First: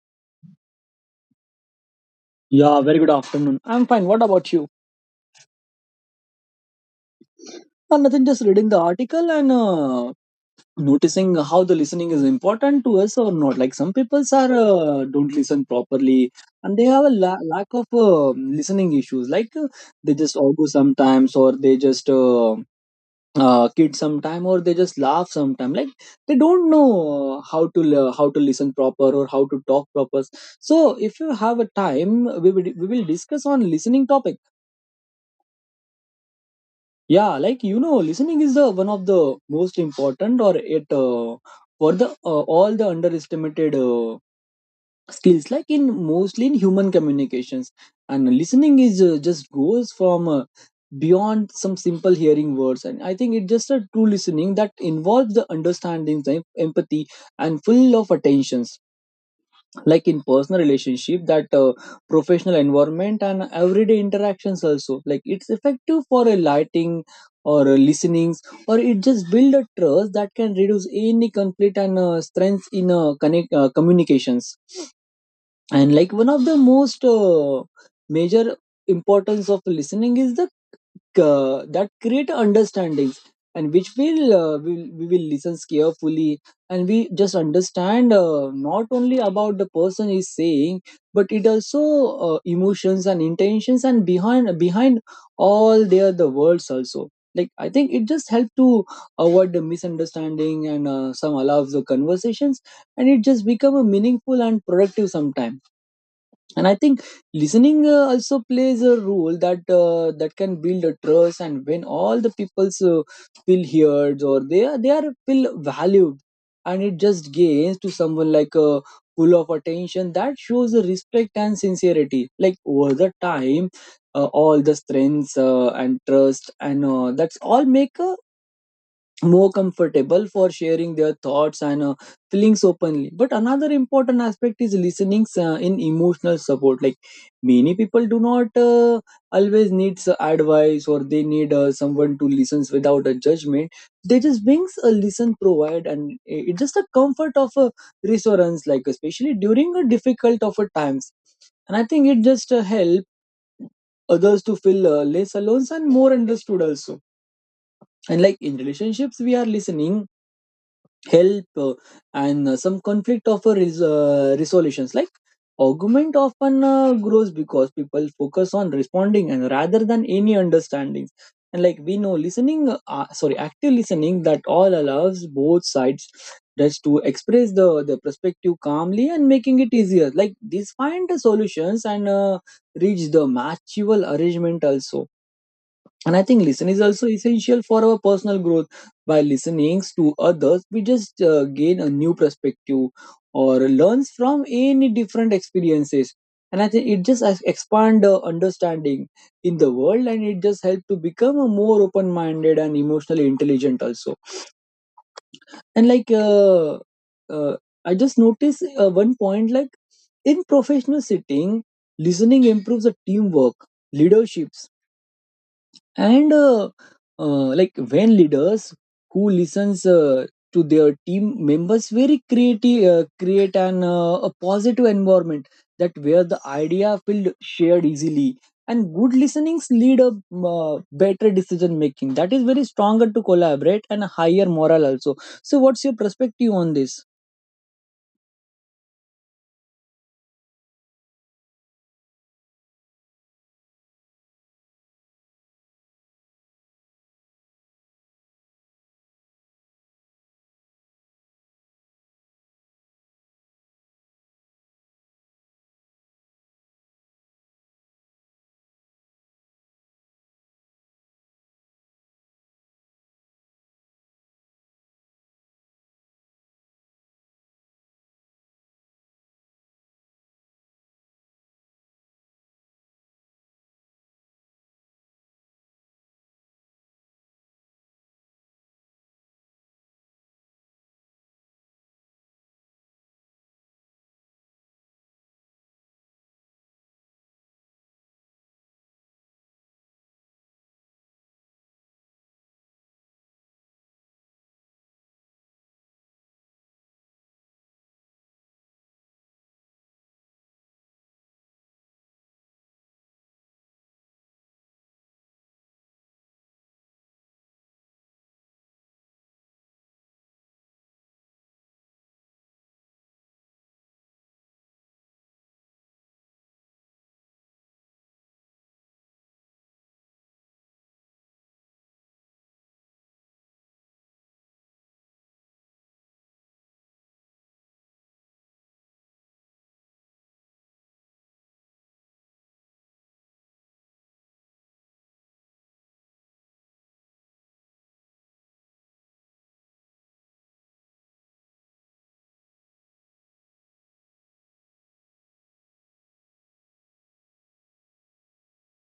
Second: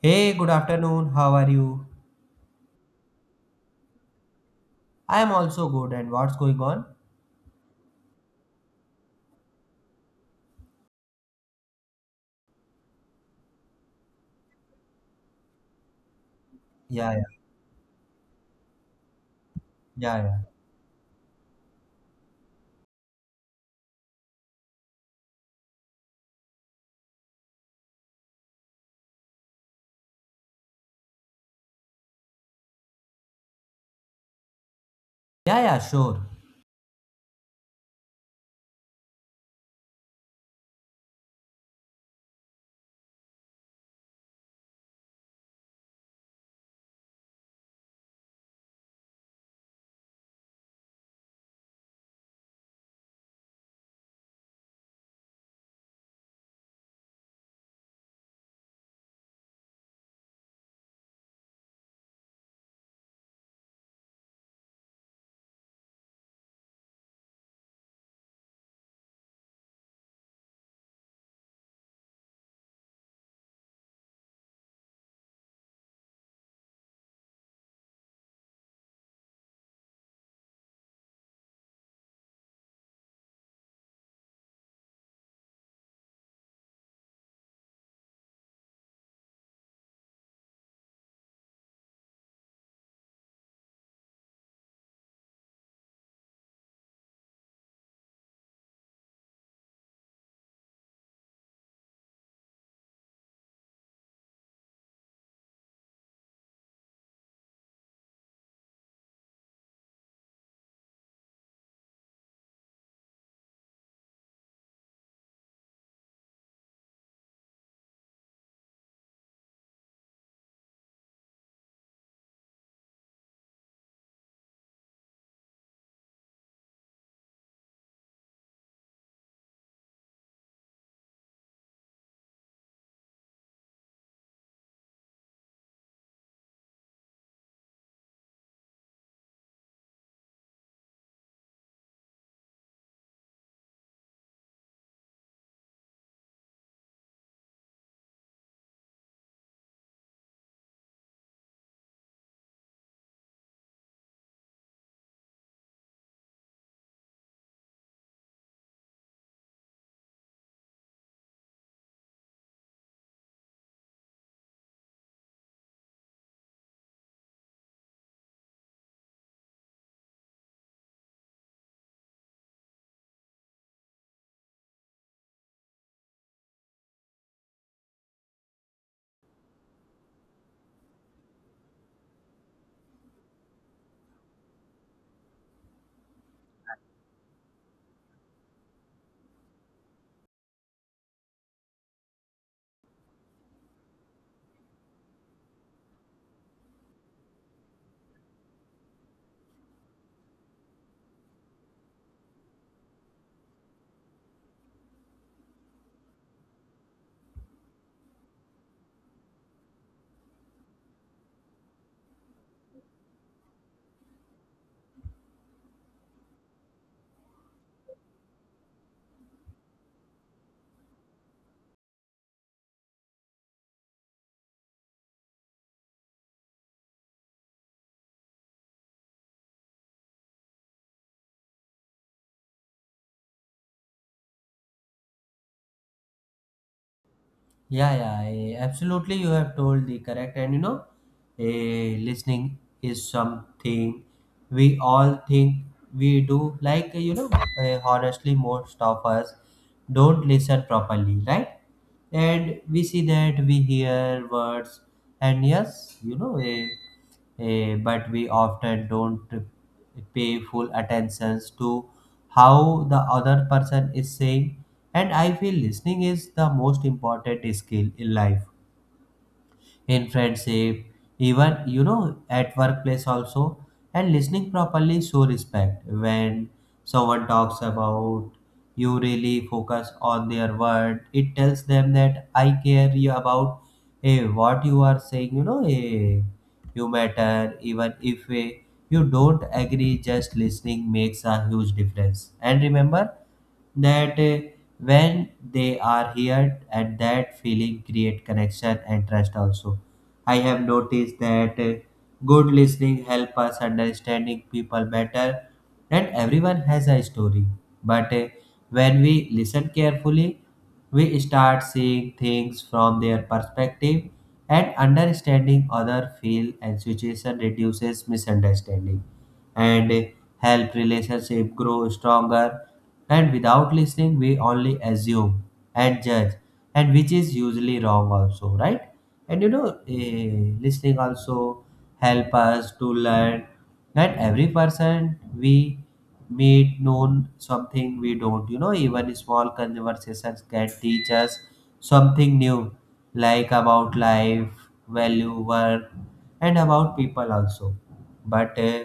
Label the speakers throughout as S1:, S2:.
S1: Hey, good afternoon. How are you?
S2: Yeah, very good afternoon. I'm fine. What about you?
S1: I am also good. And what's going on?
S2: Nothing, just reading the article and noticing how the listening is important to us or not. Like some people are don't listen properly and they have a
S1: Yeah, yeah,
S2: lack of listening issues. They
S1: yeah,
S2: just
S1: yeah.
S2: argue sometimes or they just kid sometime or they just laugh sometime. Like they don't know how to how to listen proper or how to talk proper. So if you have a time, we will discuss on listening topic.
S1: Yeah, yeah, sure.
S2: Yeah. Listening is the one of the most important or it for the all the underestimated skills, like in mostly in human communications, and listening is just goes from beyond some simple hearing words. And I think it just a true listening that involves the understanding, the empathy and full of attentions, like in personal relationship, that professional environment and everyday interactions also, like it's effective for a lighting or a listenings, or it just build a trust that can reduce any conflict and strength in connect communications. And like one of the most major importance of listening is the that create understandings, and which will we will listen carefully and we just understand not only about the person is saying, but it also emotions and intentions, and behind all their the words also. Like I think it just help to avoid the misunderstanding and some allows the conversations, and it just become a meaningful and productive sometime. And I think listening also plays a role that that can build a trust, and when all the people feel heard, or they are feel valued, and it just gains to someone like a full of attention that shows a respect and sincerity, like over the time all the strengths and trust and that's all make a more comfortable for sharing their thoughts and feelings openly. But another important aspect is listening in emotional support, like many people do not always needs advice, or they need someone to listens without a judgment. They just brings a listen provide, and it's just a comfort of a reassurance, like especially during a difficult of a times. And I think it just help others to feel less alone and more understood also. And like in relationships, we are listening help and some conflict of resolutions. Like argument often grows because people focus on responding and rather than any understanding. And like we know listening sorry active listening that all allows both sides just to express the perspective calmly and making it easier, like these find the solutions and reach the mutual arrangement also. And I think listen is also essential for our personal growth. By listening to others, we just gain a new perspective or learns from any different experiences. And I think it just expand understanding in the world, and it just help to become a more open-minded and emotionally intelligent also. And like uh, I just noticed one point, like in professional setting, listening improves the teamwork, leaderships and like when leaders who listens to their team members very creative create an a positive environment that where the idea feel shared easily, and good listenings lead a better decision making that is very stronger to collaborate and a higher moral also. So what's your perspective on this?
S1: Absolutely. You have told the correct. And you know, listening is something we all think we do. Like, you know, honestly, most of us don't listen properly, right? And we see that we hear words, and yes, you know, but we often don't pay full attentions to how the other person is saying. And I feel listening is the most important skill in life, in friendship, even you know, at workplace also. And listening properly show respect. When someone talks about, you really focus on their word. It tells them that I care you about, what you are saying. You know, you matter even if you don't agree. Just listening makes a huge difference. And remember that when they are here, and that feeling create connection and trust also. I have noticed that good listening helps us understanding people better, and everyone has a story. But when we listen carefully, we start seeing things from their perspective, and understanding other feel and situation reduces misunderstanding and help relationship grow stronger. And without listening, we only assume and judge, and which is usually wrong also, right? And you know, listening also help us to learn, that every person we meet known something we don't. You know, even small conversations can teach us something new, like about life, value, work, and about people also. But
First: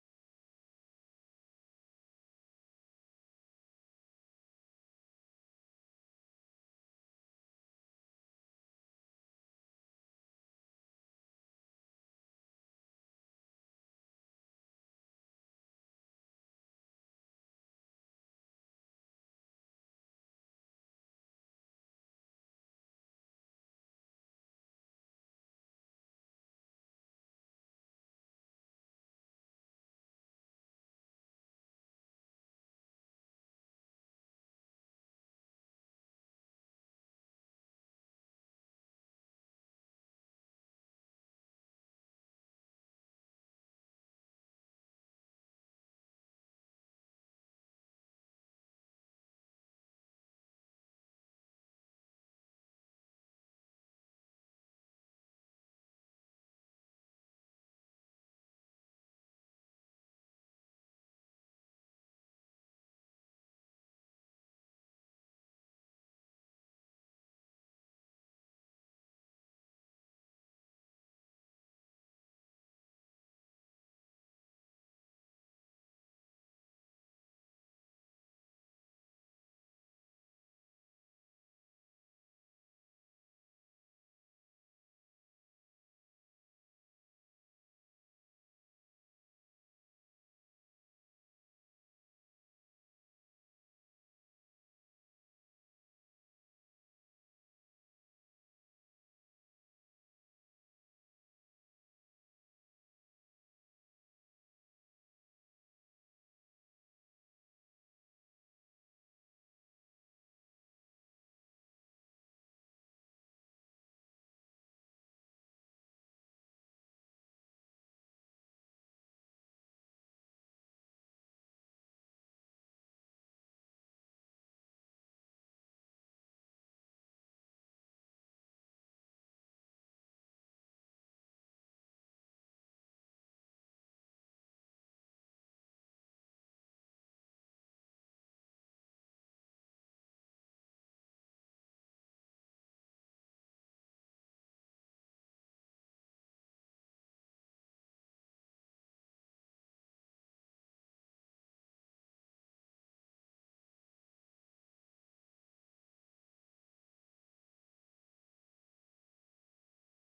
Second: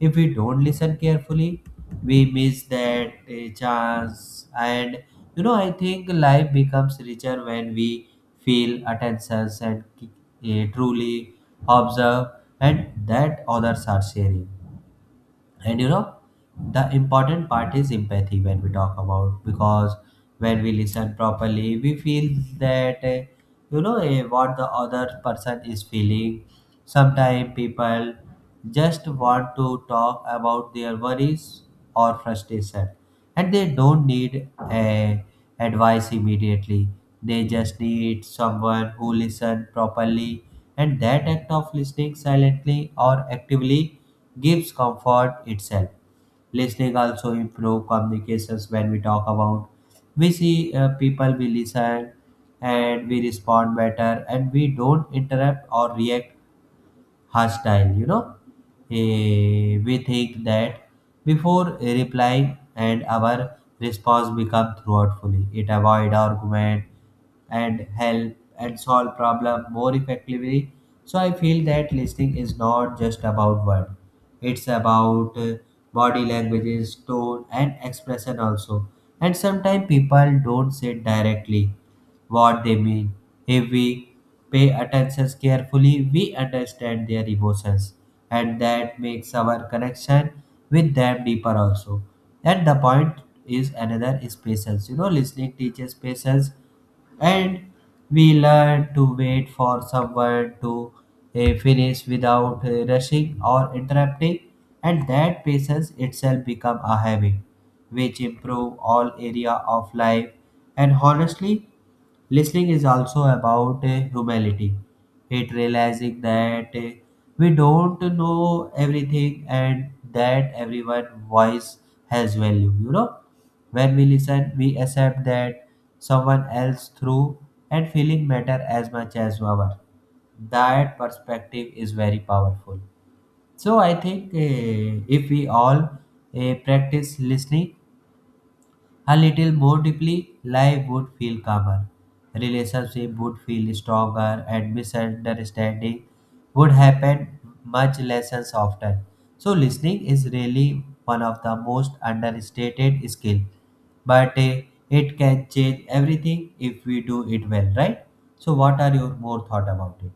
S1: if we don't listen carefully, we miss that chance. And you know, I think life becomes richer when we feel attentions and truly observe, and that others are sharing. And you know, the important part is empathy. When we talk about, because when we listen properly, we feel that you know, what the other person is feeling. Sometimes people just want to talk about their worries or frustration, and they don't need a advice immediately. They just need someone who listen properly, and that act of listening silently or actively gives comfort itself. Listening also improve communications. When we talk about, we see people we listen, and we respond better, and we don't interrupt or react hostile, you know. We think that before replying, and our response become thoughtfully. It avoid argument, and help and solve problem more effectively. So I feel that listening is not just about word. It's about body languages, tone, and expression also. And sometimes people don't say directly what they mean. If we pay attention carefully, we understand their emotions, and that makes our connection with them deeper also. And the point is another is patience. You know, listening teaches patience, and we learn to wait for someone to finish without rushing or interrupting. And that patience itself become a habit, which improve all area of life. And honestly, listening is also about humility. It realizing that we don't know everything, and that everyone's voice has value. You know, when we listen, we accept that someone else through and feeling matter as much as our. That perspective is very powerful. So I think if we all practice listening a little more deeply, life would feel calmer, relationship would feel stronger, and misunderstanding would happen much less and often. So listening is really one of the most understated skill, but it can change everything if we do it well, right? So what are your more thought about it?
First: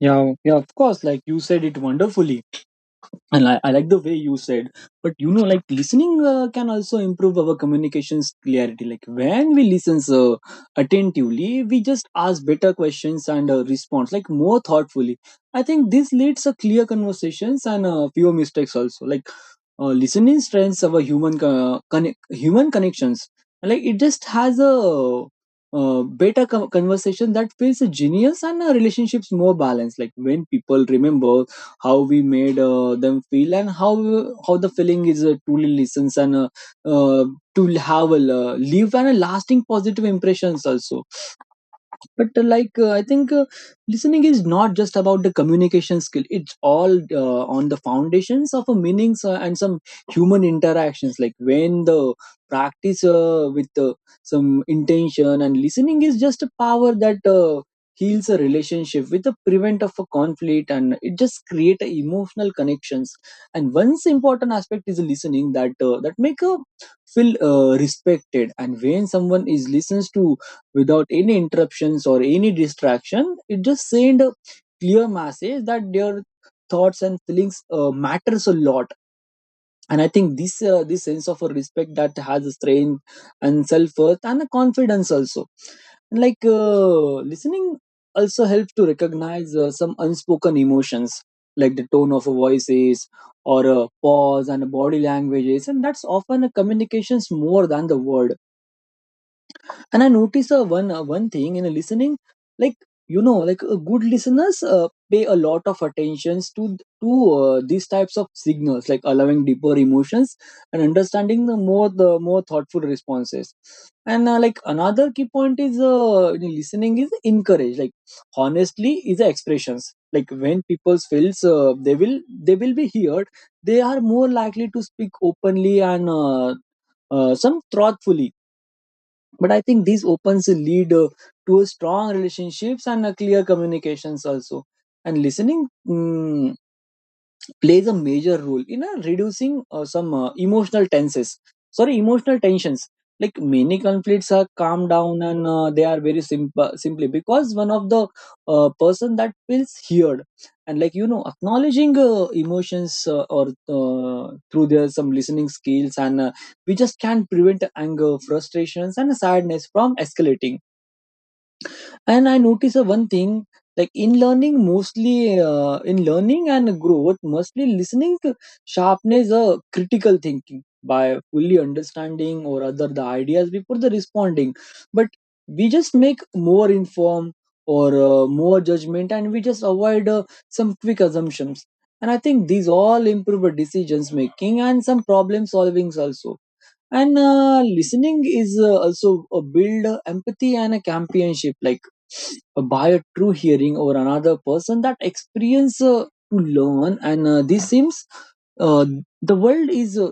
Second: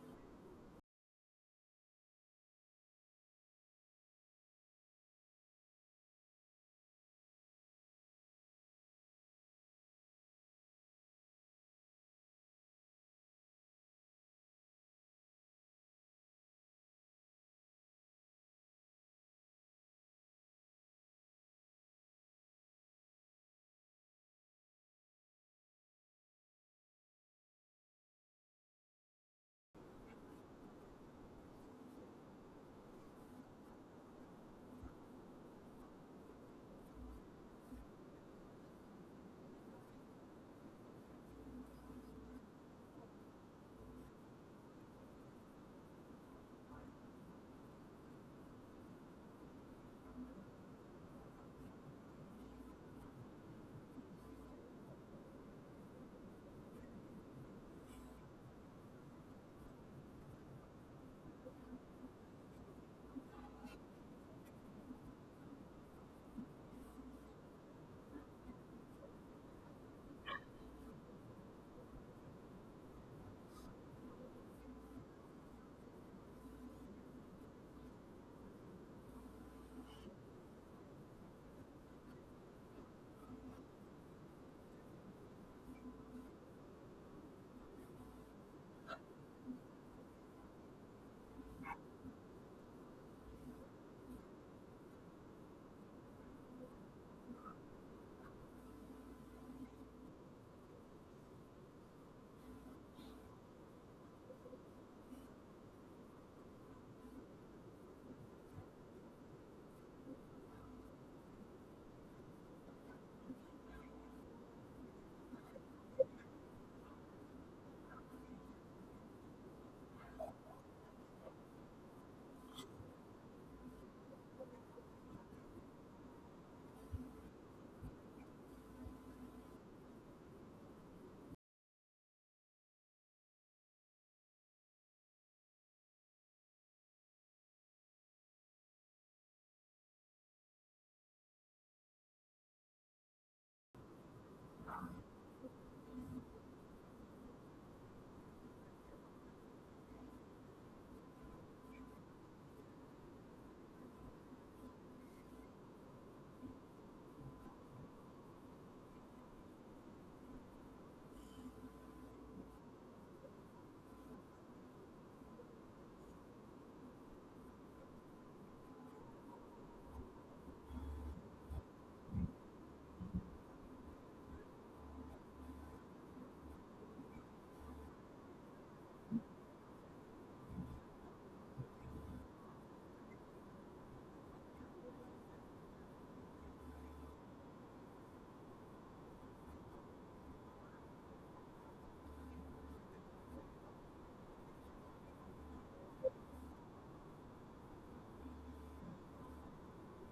S2: Yeah, yeah, of course. Like you said it wonderfully, and I like the way you said. But you know, like listening can also improve our communications clarity. Like when we listen attentively, we just ask better questions and response like more thoughtfully. I think this leads a clear conversations and fewer mistakes also. Listening strengths our human human connections, like it just has a better conversation that feels genius and relationships more balanced, like when people remember how we made them feel, and how the feeling is truly listens and uh, to have a leave and a lasting positive impressions also. But like I think listening is not just about the communication skill, it's all on the foundations of a meanings and some human interactions. Like when the practice with some intention, and listening is just a power that heals a relationship with the prevent of a conflict, and it just create a emotional connections. And one important aspect is listening that that make a feel respected, and when someone is listens to without any interruptions or any distraction, it just send a clear message that their thoughts and feelings matters a lot. And I think this sense of a respect that has a strength and self-worth and a confidence also. And listening also helps to recognize some unspoken emotions, like the tone of a voices, or a pause and a body languages, and that's often a communications more than the word. And I notice one thing in listening, like you know, like good listeners pay a lot of attentions to these types of signals, like allowing deeper emotions and understanding the more thoughtful responses. And like Another key point is in listening is encourage. Like honestly, is the expressions. Like when people feels they will be heard, they are more likely to speak openly and some thoughtfully. But I think these opens a lead to a strong relationships and a clear communications also. And listening plays a major role in reducing some emotional tenses sorry emotional tensions. Like many conflicts are calmed down and they are very simple simply because one of the person that feels heard. And like you know, acknowledging emotions or through their some listening skills, and we just can prevent anger, frustrations and sadness from escalating. And I notice one thing, like in learning and growth, mostly listening to sharpness critical thinking by fully understanding or other the ideas before the responding. But we just make more informed or more judgment, and we just avoid some quick assumptions. And I think these all improve our decisions making and some problem solvings also. And listening is also a build empathy and a companionship, like by a true hearing over another person that experience to learn, and this seems uh, the world is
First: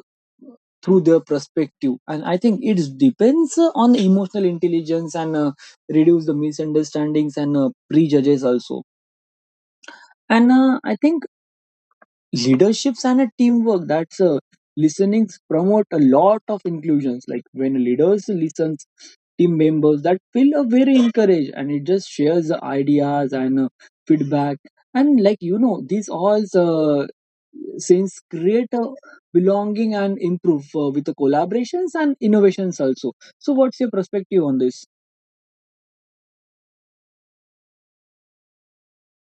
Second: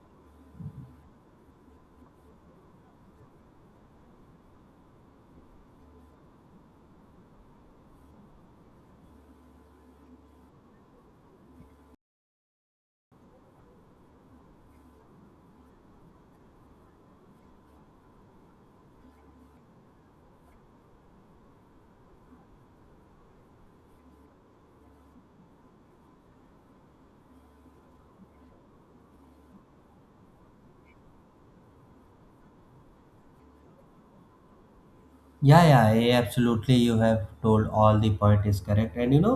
S2: through their perspective. And I think it depends on emotional intelligence and reduce the misunderstandings and prejudges also. And I think leaderships and a teamwork that's listenings promote a lot of inclusions, like when leaders listens, team members that feel very encouraged, and it just shares the ideas and feedback. And like you know, these all since create a belonging and improve with the collaborations and innovations also. So what's your perspective on this?
S1: Yeah, Absolutely. You have told all the point is correct. And you know,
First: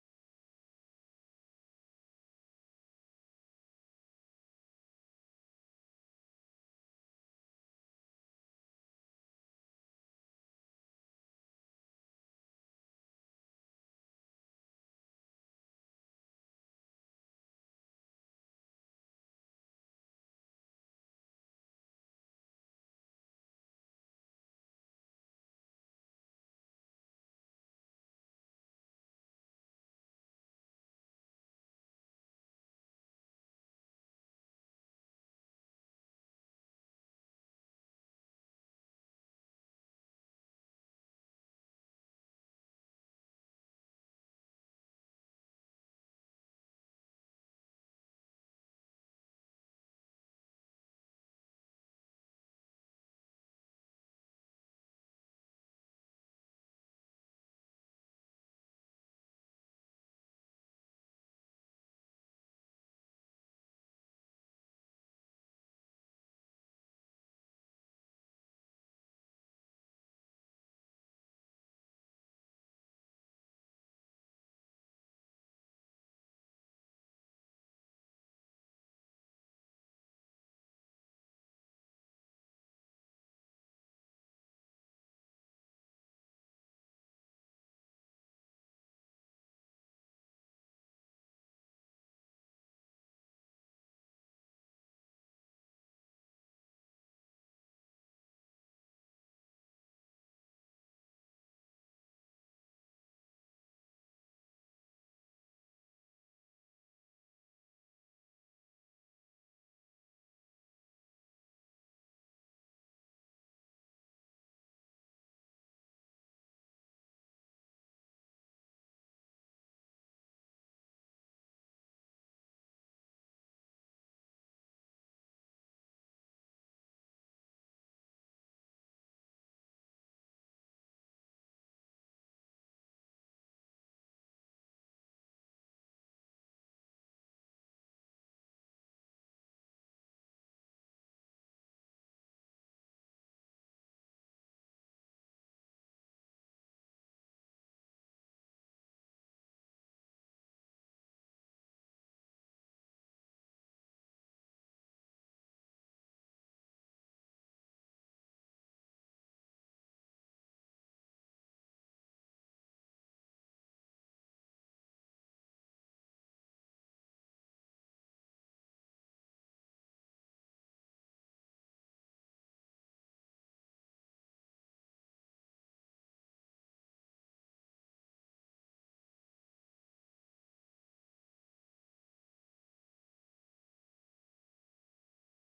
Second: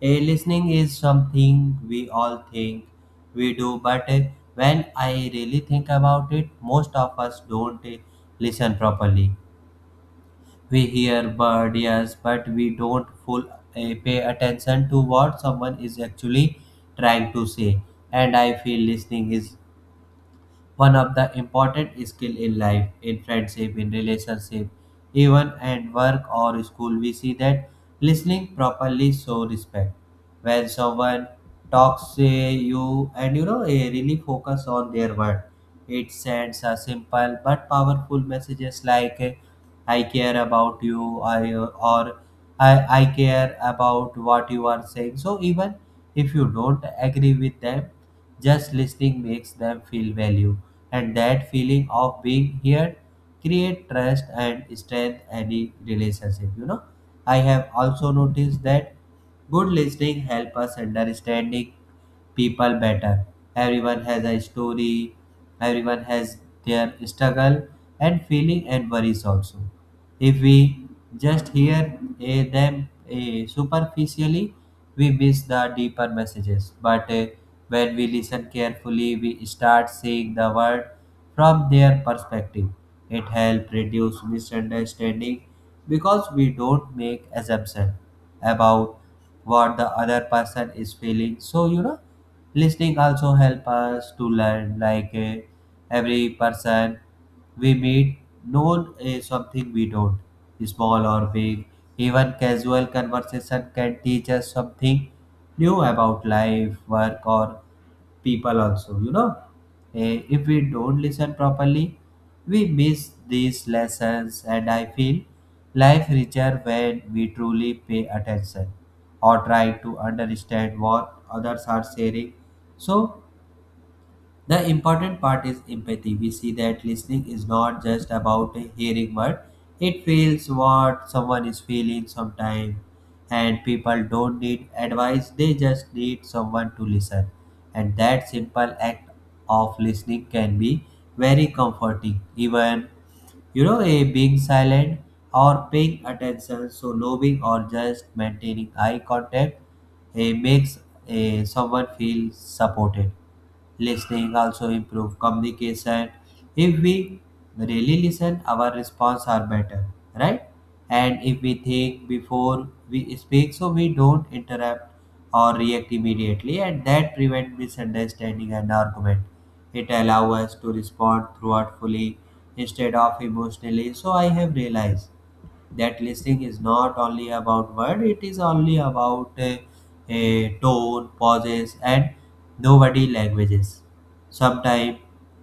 S1: listening is something we all think we do, but when I really think about it, most of us don't listen properly. We hear bird yes, but we don't full pay attention to what someone is actually trying to say. And I feel listening is one of the important skill in life, in friendship, in relationship, even at work or school. We see that listening properly show respect. When someone talks to you and you know really focus on their word, it sends a simple but powerful messages like I care about you, I care about what you are saying. So even if you don't agree with them, just listening makes them feel value, and that feeling of being heard create trust and strength any relationship. You know, I have also noticed that good listening help us understanding people better. Everyone has a story, everyone has their struggle and feeling and worries also. If we just hear them superficially, we miss the deeper messages. But when we listen carefully, we start seeing the world from their perspective. It helps reduce misunderstanding because we don't make assumptions about what the other person is feeling. So you know, listening also help us to learn, like every person we meet known something we don't, small or big. Even casual conversation can teach us something new about life, work, or people also. You know, if we don't listen properly, we miss these lessons, and I feel life richer when we truly pay attention or try to understand what others are sharing. So the important part is empathy. We see that listening is not just about hearing word. It feels what someone is feeling sometimes. And people don't need advice, they just need someone to listen. And that simple act of listening can be very comforting. Even you know, a being silent or paying attention, so loving or just maintaining eye contact makes someone feel supported. Listening also improve communication. If we really listen, our response are better, right? And if we think before we speak, so we don't interrupt or react immediately, and that prevent misunderstanding and argument. It allows us to respond thoughtfully instead of emotionally. So I have realized that listening is not only about word, it is only about tone, pauses, and nobody languages. Sometimes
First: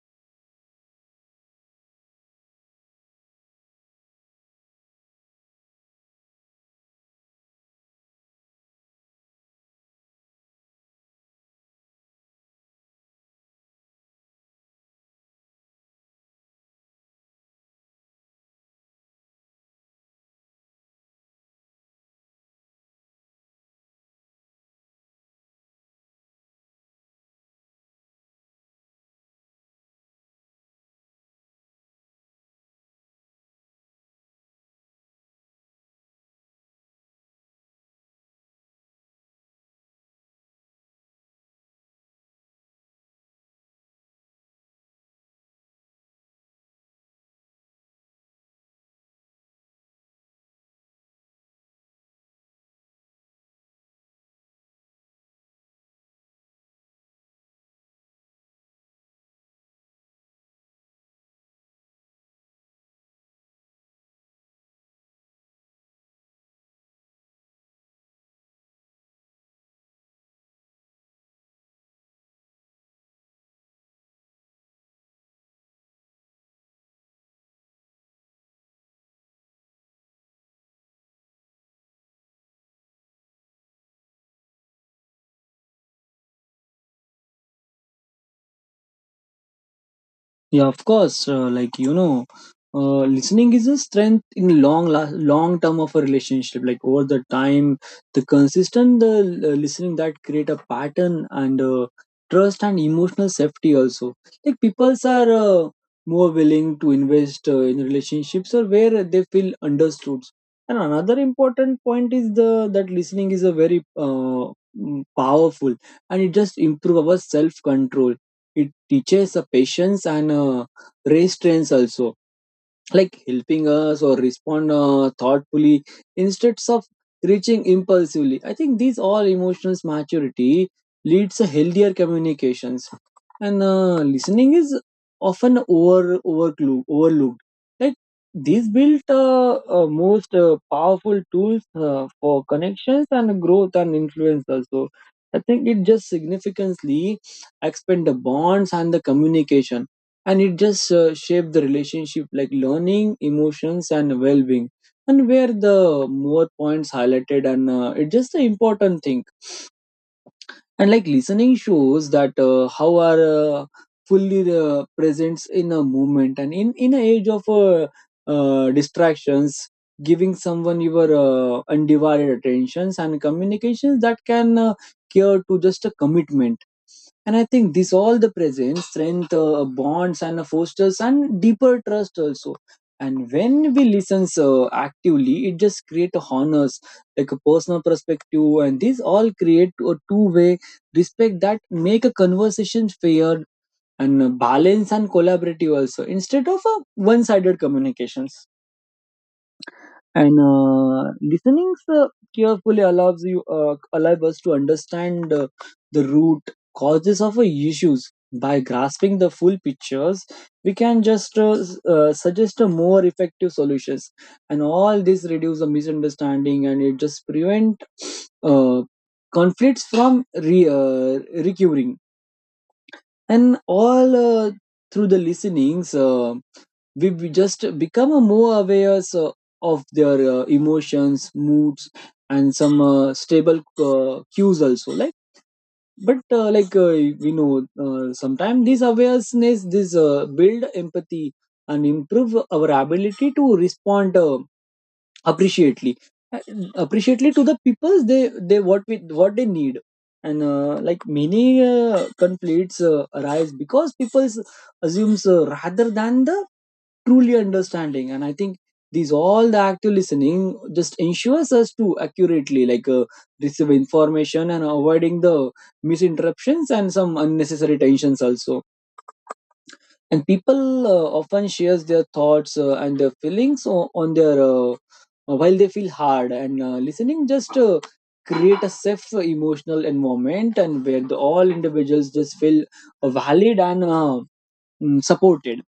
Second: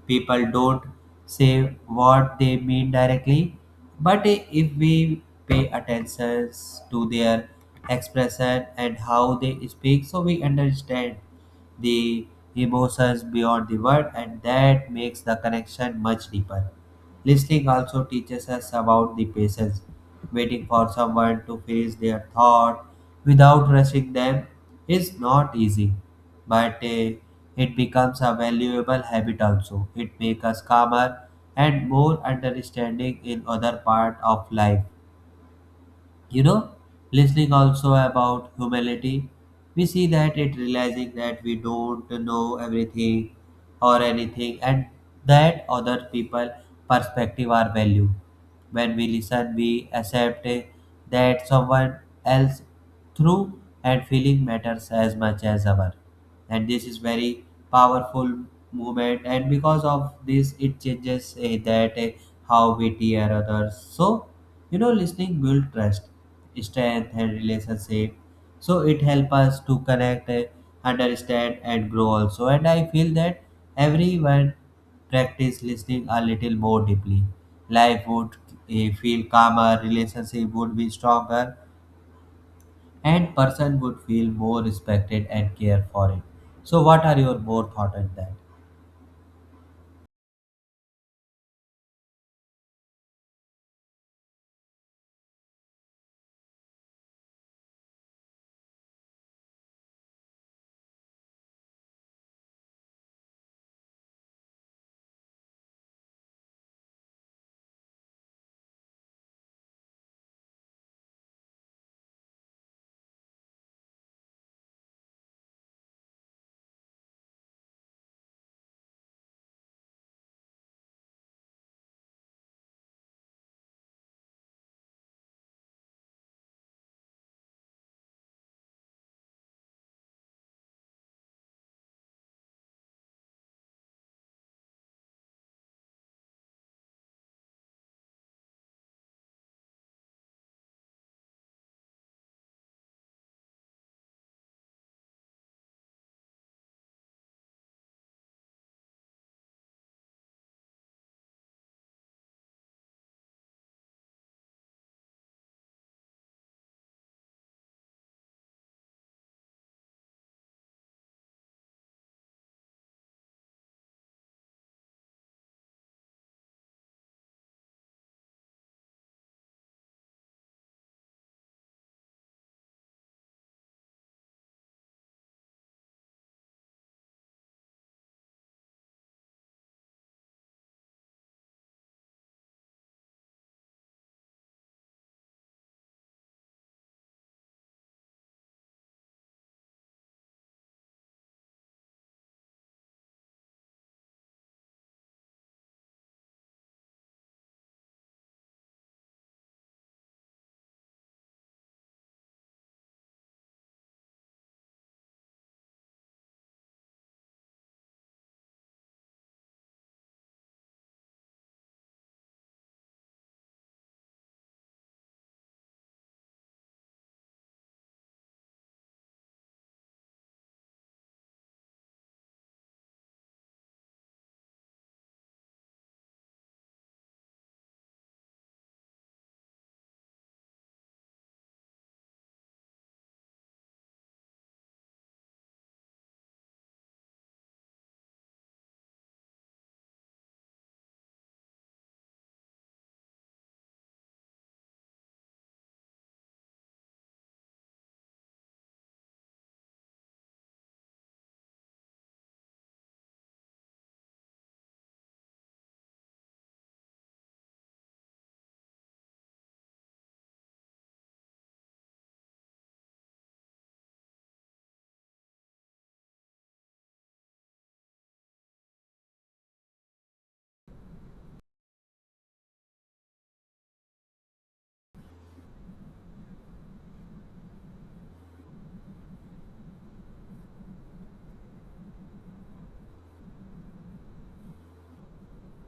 S1: people don't say what they mean directly, but if we pay attention to their expression and how they speak, so we understand the emotions beyond the word, and that makes the connection much deeper. Listening also teaches us about the patience. Waiting for someone to finish their thought without rushing them is not easy, but it becomes a valuable habit also. It makes us calmer and more understanding in other part of life. You know, listening also about humility. We see that it realizing that we don't know everything or anything, and that other people perspective are value. When we listen, we accept that someone else through and feeling matters as much as our. And this is very powerful movement, and because of this it changes eh, that eh, how witty are others. So, you know, listening build trust, strength, and relationship. So it help us to connect, understand, and grow also. And I feel that everyone practice listening a little more deeply. Life would feel calmer, relationship would be stronger, and person would feel more respected and care for it. So, what are your more thought on that?
S2: Yeah, of course. Listening is a strength in long long term of a relationship. Like over the time, the consistent listening that create a pattern and trust and emotional safety also. Like peoples are more willing to invest in relationships or where they feel understood. And another important point is the that listening is a very powerful, and it just improve our self control. It teaches patience and restraints also, like helping us or respond thoughtfully instead of reaching impulsively. I think these all emotional maturity leads to healthier communications, and listening is often overlooked like these built most powerful tools for connections and growth and influence also. I think it just significantly expand the bonds and the communication, and it just shape the relationship, like learning emotions and well-being, and where the more points highlighted, and it's just the important thing. And like listening shows that how are fully presence in a movement, and in an age of distractions, giving someone your undivided attentions and communications that can cure to just a commitment. And I think this all the presence strength bonds and fosters and deeper trust also. And when we listen actively, it just create a honors like a personal perspective, and these all create a two-way respect that make a conversation fair and balanced and collaborative also, instead of one-sided communications. And listening carefully allow us to understand the root causes of issues. By grasping the full pictures, we can just suggest a more effective solutions, and all this reduce the misunderstanding and it just prevent uh, conflicts from recurring. And all through the listenings we just become a more aware so, of their emotions moods and some stable cues also, like but like we know sometimes this awareness this build empathy and improve our ability to respond appreciately uh, appreciately to the peoples, they what they need. And like many conflicts arise because people assumes rather than the truly understanding, and I think these all the active listening just ensures us to accurately, like receive information and avoiding the misinterruptions and some unnecessary tensions also. And people often shares their thoughts and their feelings on their while they feel hard, and listening just create a safe emotional environment, and where the all individuals just feel valid and supported.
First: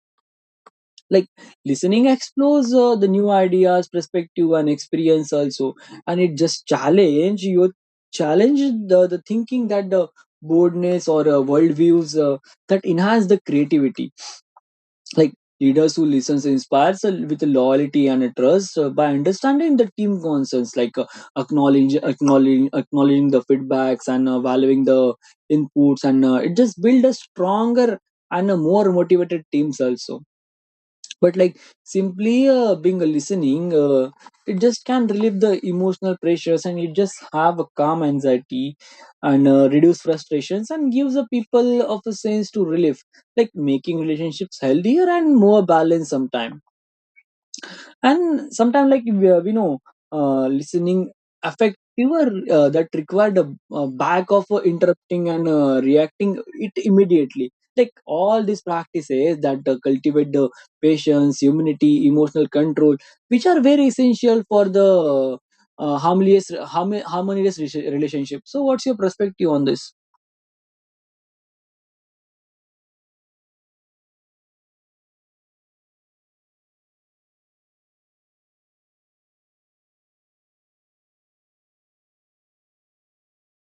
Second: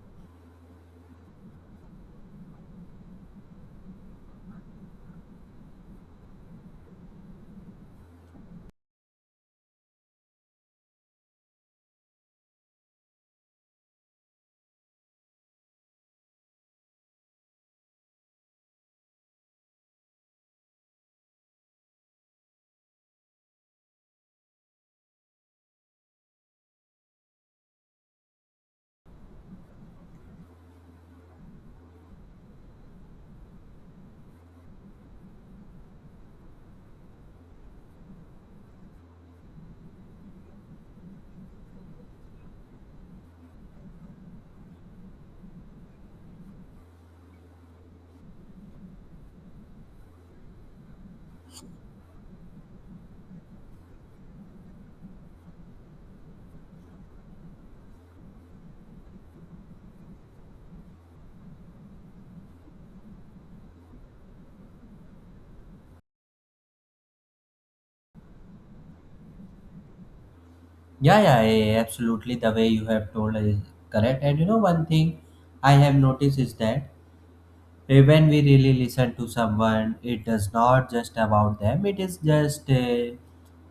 S2: Like listening explores the new ideas perspective and experience also, and it just challenge the thinking that the boldness or worldviews that enhance the creativity. Like leaders who listens inspires with loyalty and trust by understanding the team concerns, like acknowledge, acknowledging acknowledging the feedbacks and valuing the inputs, and it just build a stronger and a more motivated teams also. But like simply being a listening it just can relieve the emotional pressures, and it just have a calm anxiety and reduce frustrations and gives the people of a sense to relief, like making relationships healthier and more balanced sometimes. And sometimes, like we know listening affect your that required a back of interrupting and reacting it immediately. Like all these practices that cultivate the patience humility emotional control, which are very essential for the harmonious relationship. So what's your perspective on this?
S1: Yeah, yeah, yeah, yeah, absolutely. The way you have told is correct. And you know, one thing I have noticed is that when we really listen to someone, it does not just about them, it is just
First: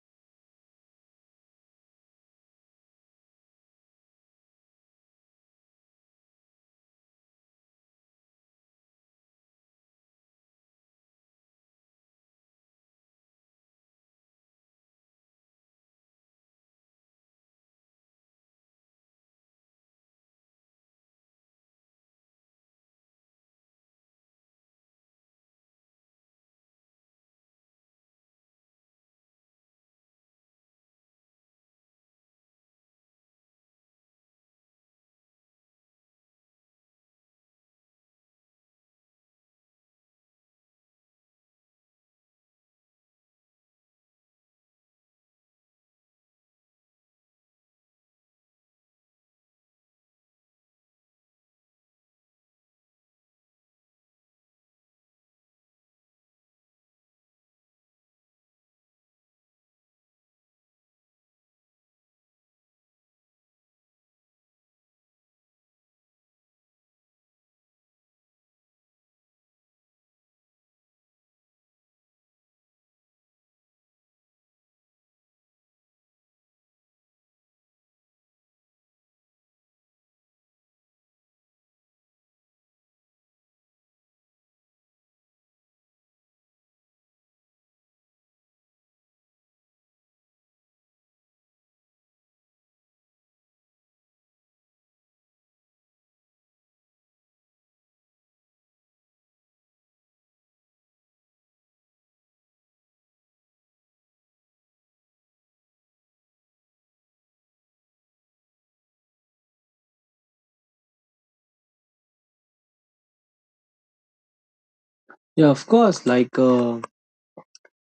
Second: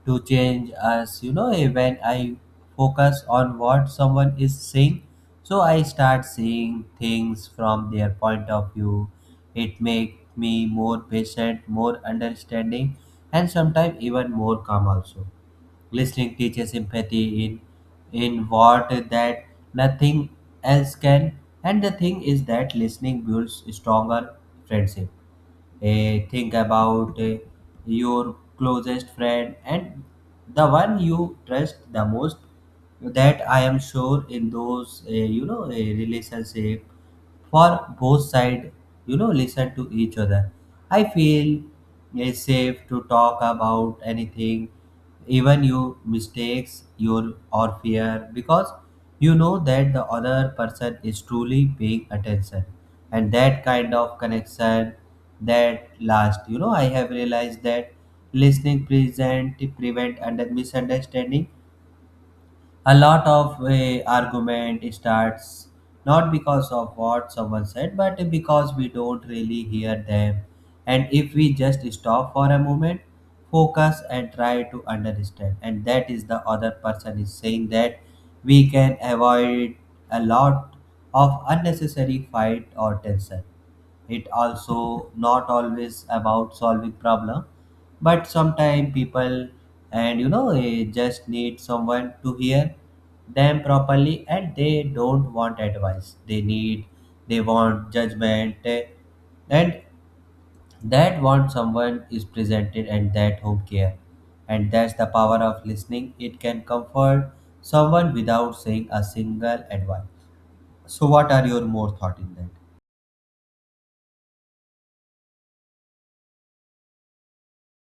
S1: to change us. You know, when I focus on what someone is saying, so I start seeing things from their point of view. It makes me more patient, more understanding, and sometimes even more calm also. Listening teaches empathy in what that nothing else can. And the thing is that listening builds stronger friendship. Think about your closest friend and the one you trust the most. That I am sure in those you know relationship, for both side, you know, listen to each other. I feel is safe to talk about anything, even your mistakes your or fear, because you know that the other person is truly paying attention. And that kind of connection that last, you know, I have realized that listening present prevent under misunderstanding. A lot of argument starts not because of what someone said, but because we don't really hear them. And if we just stop for a moment, focus, and try to understand and that is the other person is saying, that we can avoid a lot of unnecessary fight or tension. It also not always about solving problem, but sometimes people, and you know just need someone to hear them properly, and they don't want advice, they need they want judgment eh, and that want someone is presented and that home care. And that's the power of listening. It can comfort someone without saying a single advice. So what are your more thought in that?
S2: Yeah, of course. Like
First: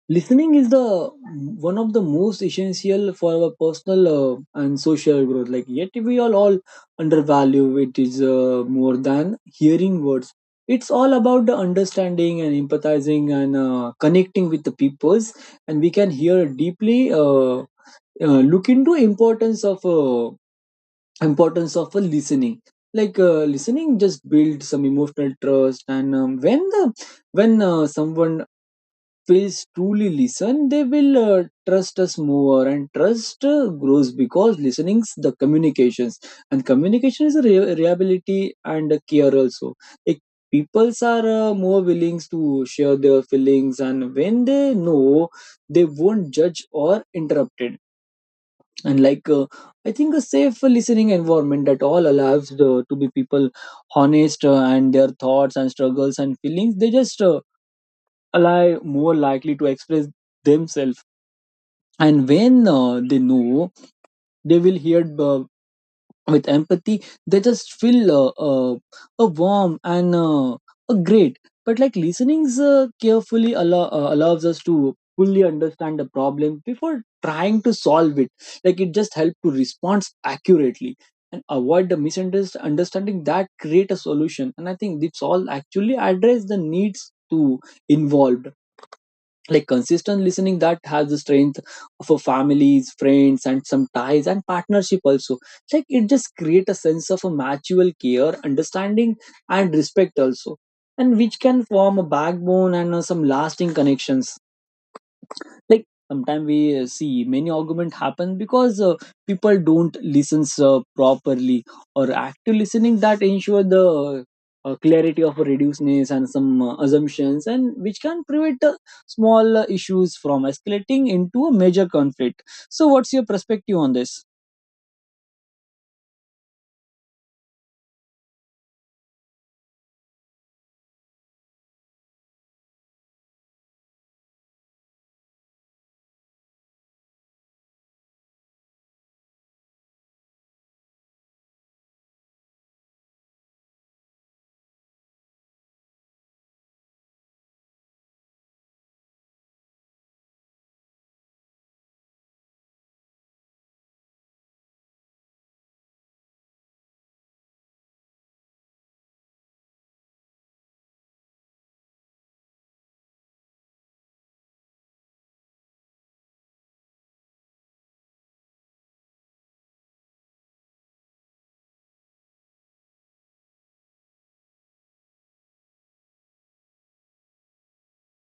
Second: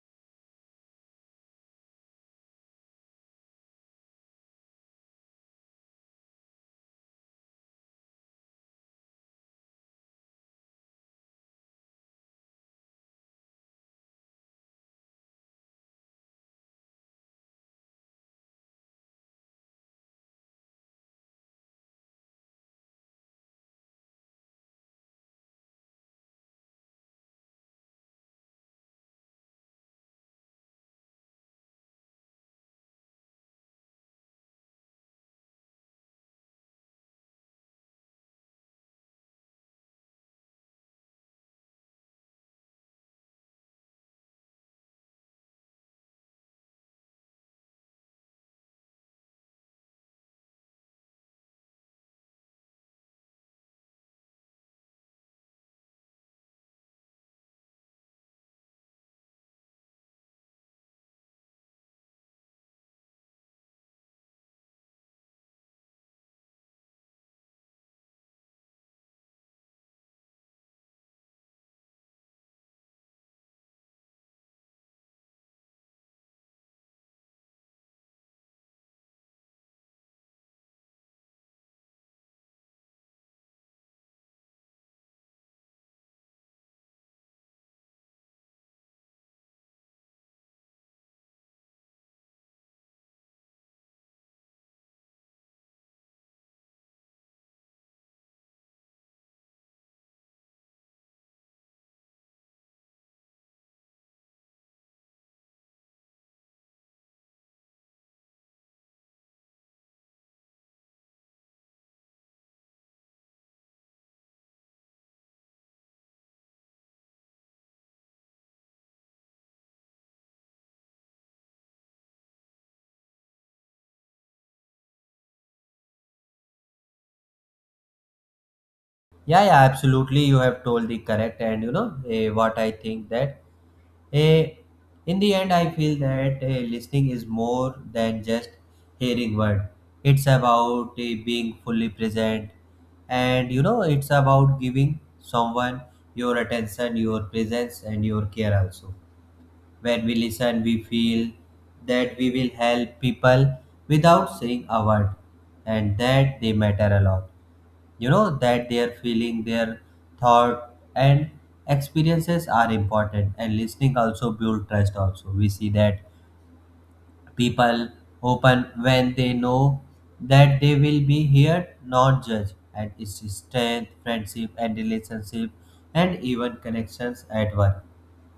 S2: listening is the one of the most essential for our personal and social growth, like yet we all undervalue it is more than hearing words. It's all about the understanding and empathizing and connecting with the peoples, and we can hear deeply look into importance of a listening. Like listening just build some emotional trust, and when someone Phils truly listen, they will trust us more, and trust grows, because listening's the communications, and communication is a reliability and a care also. Like peoples are more willing to share their feelings, and when they know, they won't judge or interrupt it. And like I think a safe listening environment that all to be people honest and their thoughts and struggles and feelings. They just are more likely to express themselves, and when they know they will hear with empathy, they just feel uh, a warm and a great. But like listening's carefully allo- allows us to fully understand the problem before trying to solve it. Like it just helps to respond accurately and avoid the misunderstanding that create a solution, and I think this all actually address the needs to involved. Like consistent listening that has the strength for families friends and some ties and partnership also, like it just create a sense of a mutual care understanding and respect also, and which can form a backbone and some lasting connections. Like sometimes we see many argument happen because people don't listen properly, or active listening that ensure the clarity of reduceness and some assumptions, and which can prevent small issues from escalating into a major conflict. So what's your perspective on this?
S1: Yeah, yeah, absolutely. You have told the correct, and you know what I think, that eh, in the end, I feel that listening is more than just hearing word. It's about being fully present, and you know, it's about giving someone your attention, your presence, and your care also. When we listen, we feel that we will help people without saying a word, and that they matter a lot. You know, that their feeling, their thought, and experiences are important. And listening also build trust also. We see that people open when they know that they will be heard, not judged, and its strength, friendship, and relationship, and even connections at work.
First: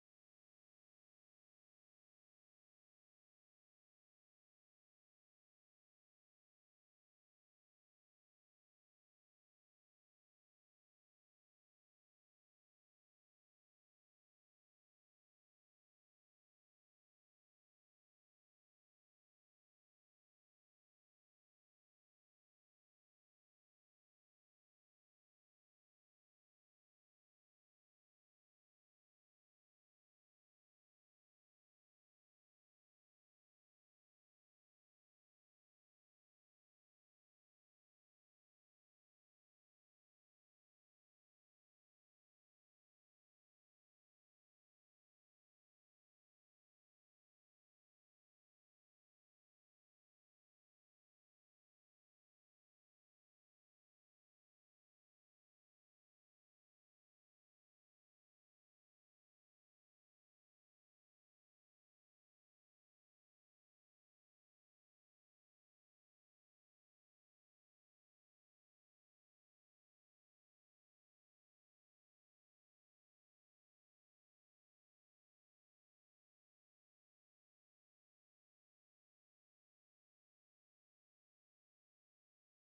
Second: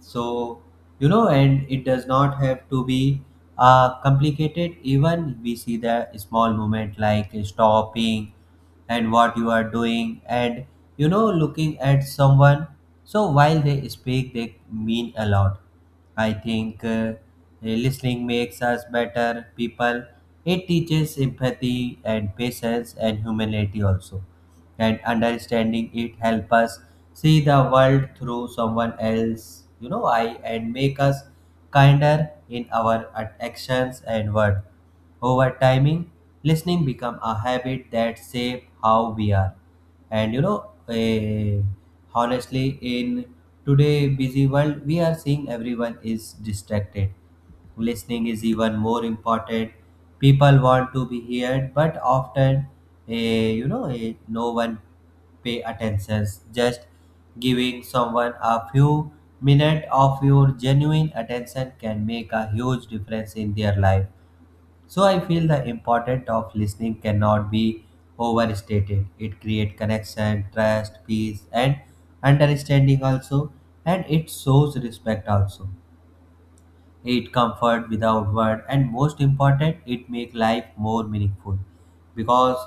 S1: So, you know, and it does not have to be complicated. Even we see the small moment like stopping and what you are doing, and you know, looking at someone. So, while they speak, they mean a lot. I think listening makes us better people. It teaches empathy and patience and humanity also. And understanding it help us see the world through someone else, you know, I, and make us kinder in our actions and word. Over timing, listening become a habit that shape how we are. And you know, honestly, in today busy world, we are seeing everyone is distracted. Listening is even more important. People want to be heard, but often, you know, no one pay attention. Just giving someone a few minutes of your genuine attention can make a huge difference in their life. So I feel the importance of listening cannot be overstated. It creates connection, trust, peace, and understanding also, and it shows respect also. It comfort without word, and most important, it make life more meaningful, because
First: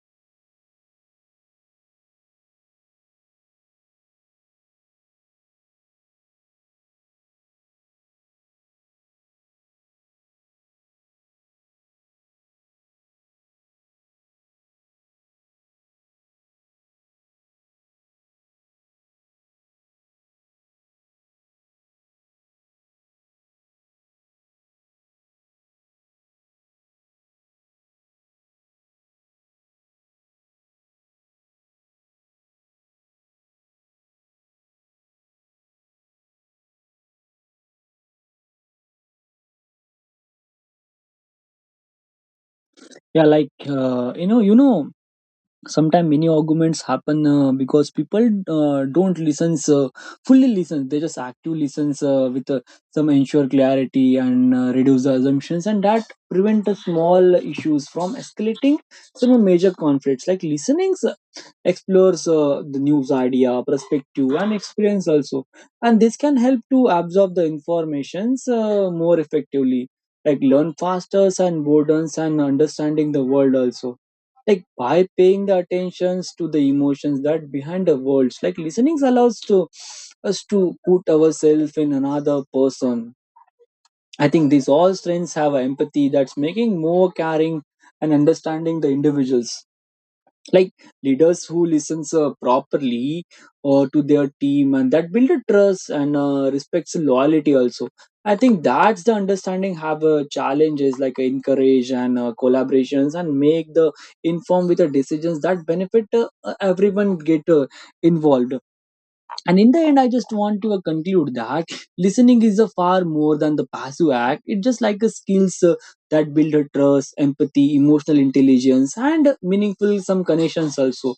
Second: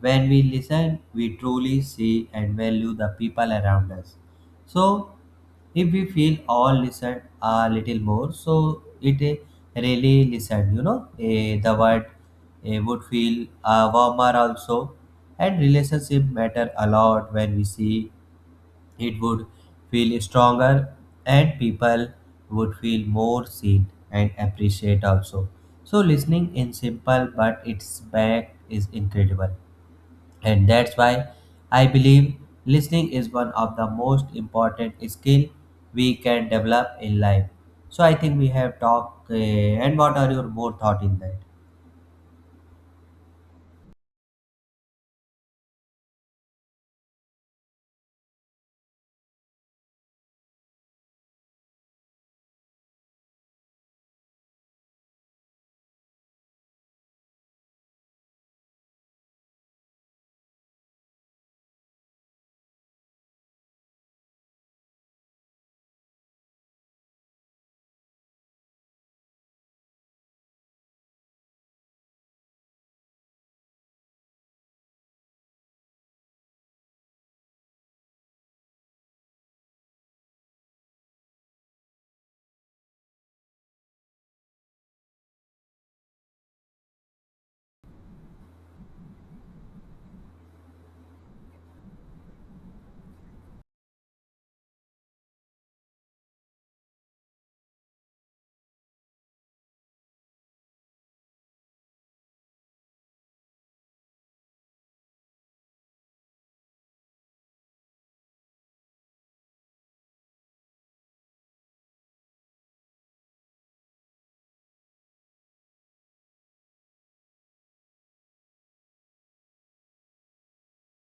S1: when we listen, we truly see and value the people around us. So if we feel all listened a little more, so it really listened, you know, the word would feel warmer also. And relationship matter a lot. When we see, it would feel stronger, and people would feel more seen and appreciate also. So listening in simple, but its back is incredible. And that's why I believe listening is one of the most important skill we can develop in life. So I think we have talked and what are your more thought in that?
S2: Yeah, like sometimes many arguments happen because people don't listen fully listen, they just active listens with some ensure clarity and reduce the assumptions, and that prevent the small issues from escalating some major conflicts. Like listenings explores the news idea perspective and experience also, and this can help to absorb the informations more effectively, like learn faster and boredom and understanding the world also. Like by paying the attentions to the emotions that behind the words, like listening allows to us to put ourselves in another person. I think these all strengths have empathy, that's making more caring and understanding the individuals. Like leaders who listens properly to their team, and that build a trust and respects loyalty also. I think that's the understanding have challenges, like encourage and collaborations and make the inform with the decisions that benefit everyone get involved. And in the end, I just want to conclude that listening is a far more than the passive act. It's just like a skills that build a trust, empathy, emotional intelligence, and meaningful some connections also.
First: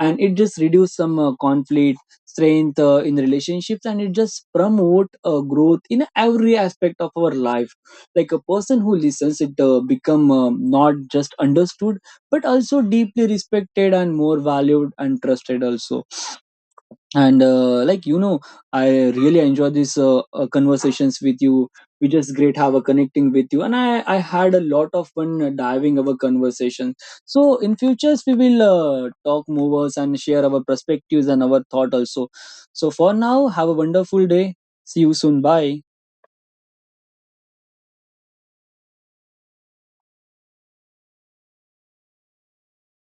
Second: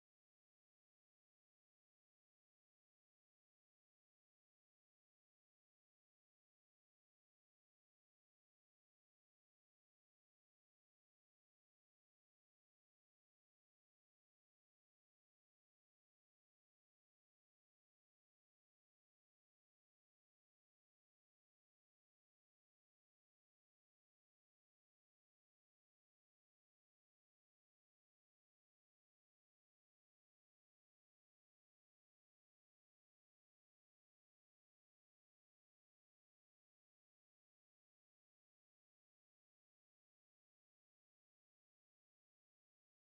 S2: And it just reduce some conflict, strength in relationships, and it just promote growth in every aspect of our life. Like a person who listens, it become not just understood but also deeply respected and more valued and trusted also. And I really enjoy these conversations with you. We just great have a connecting with you, and I had a lot of fun diving our conversation. So in futures we will talk movers and share our perspectives and our thought also. So for now, have a wonderful day. See you soon, bye.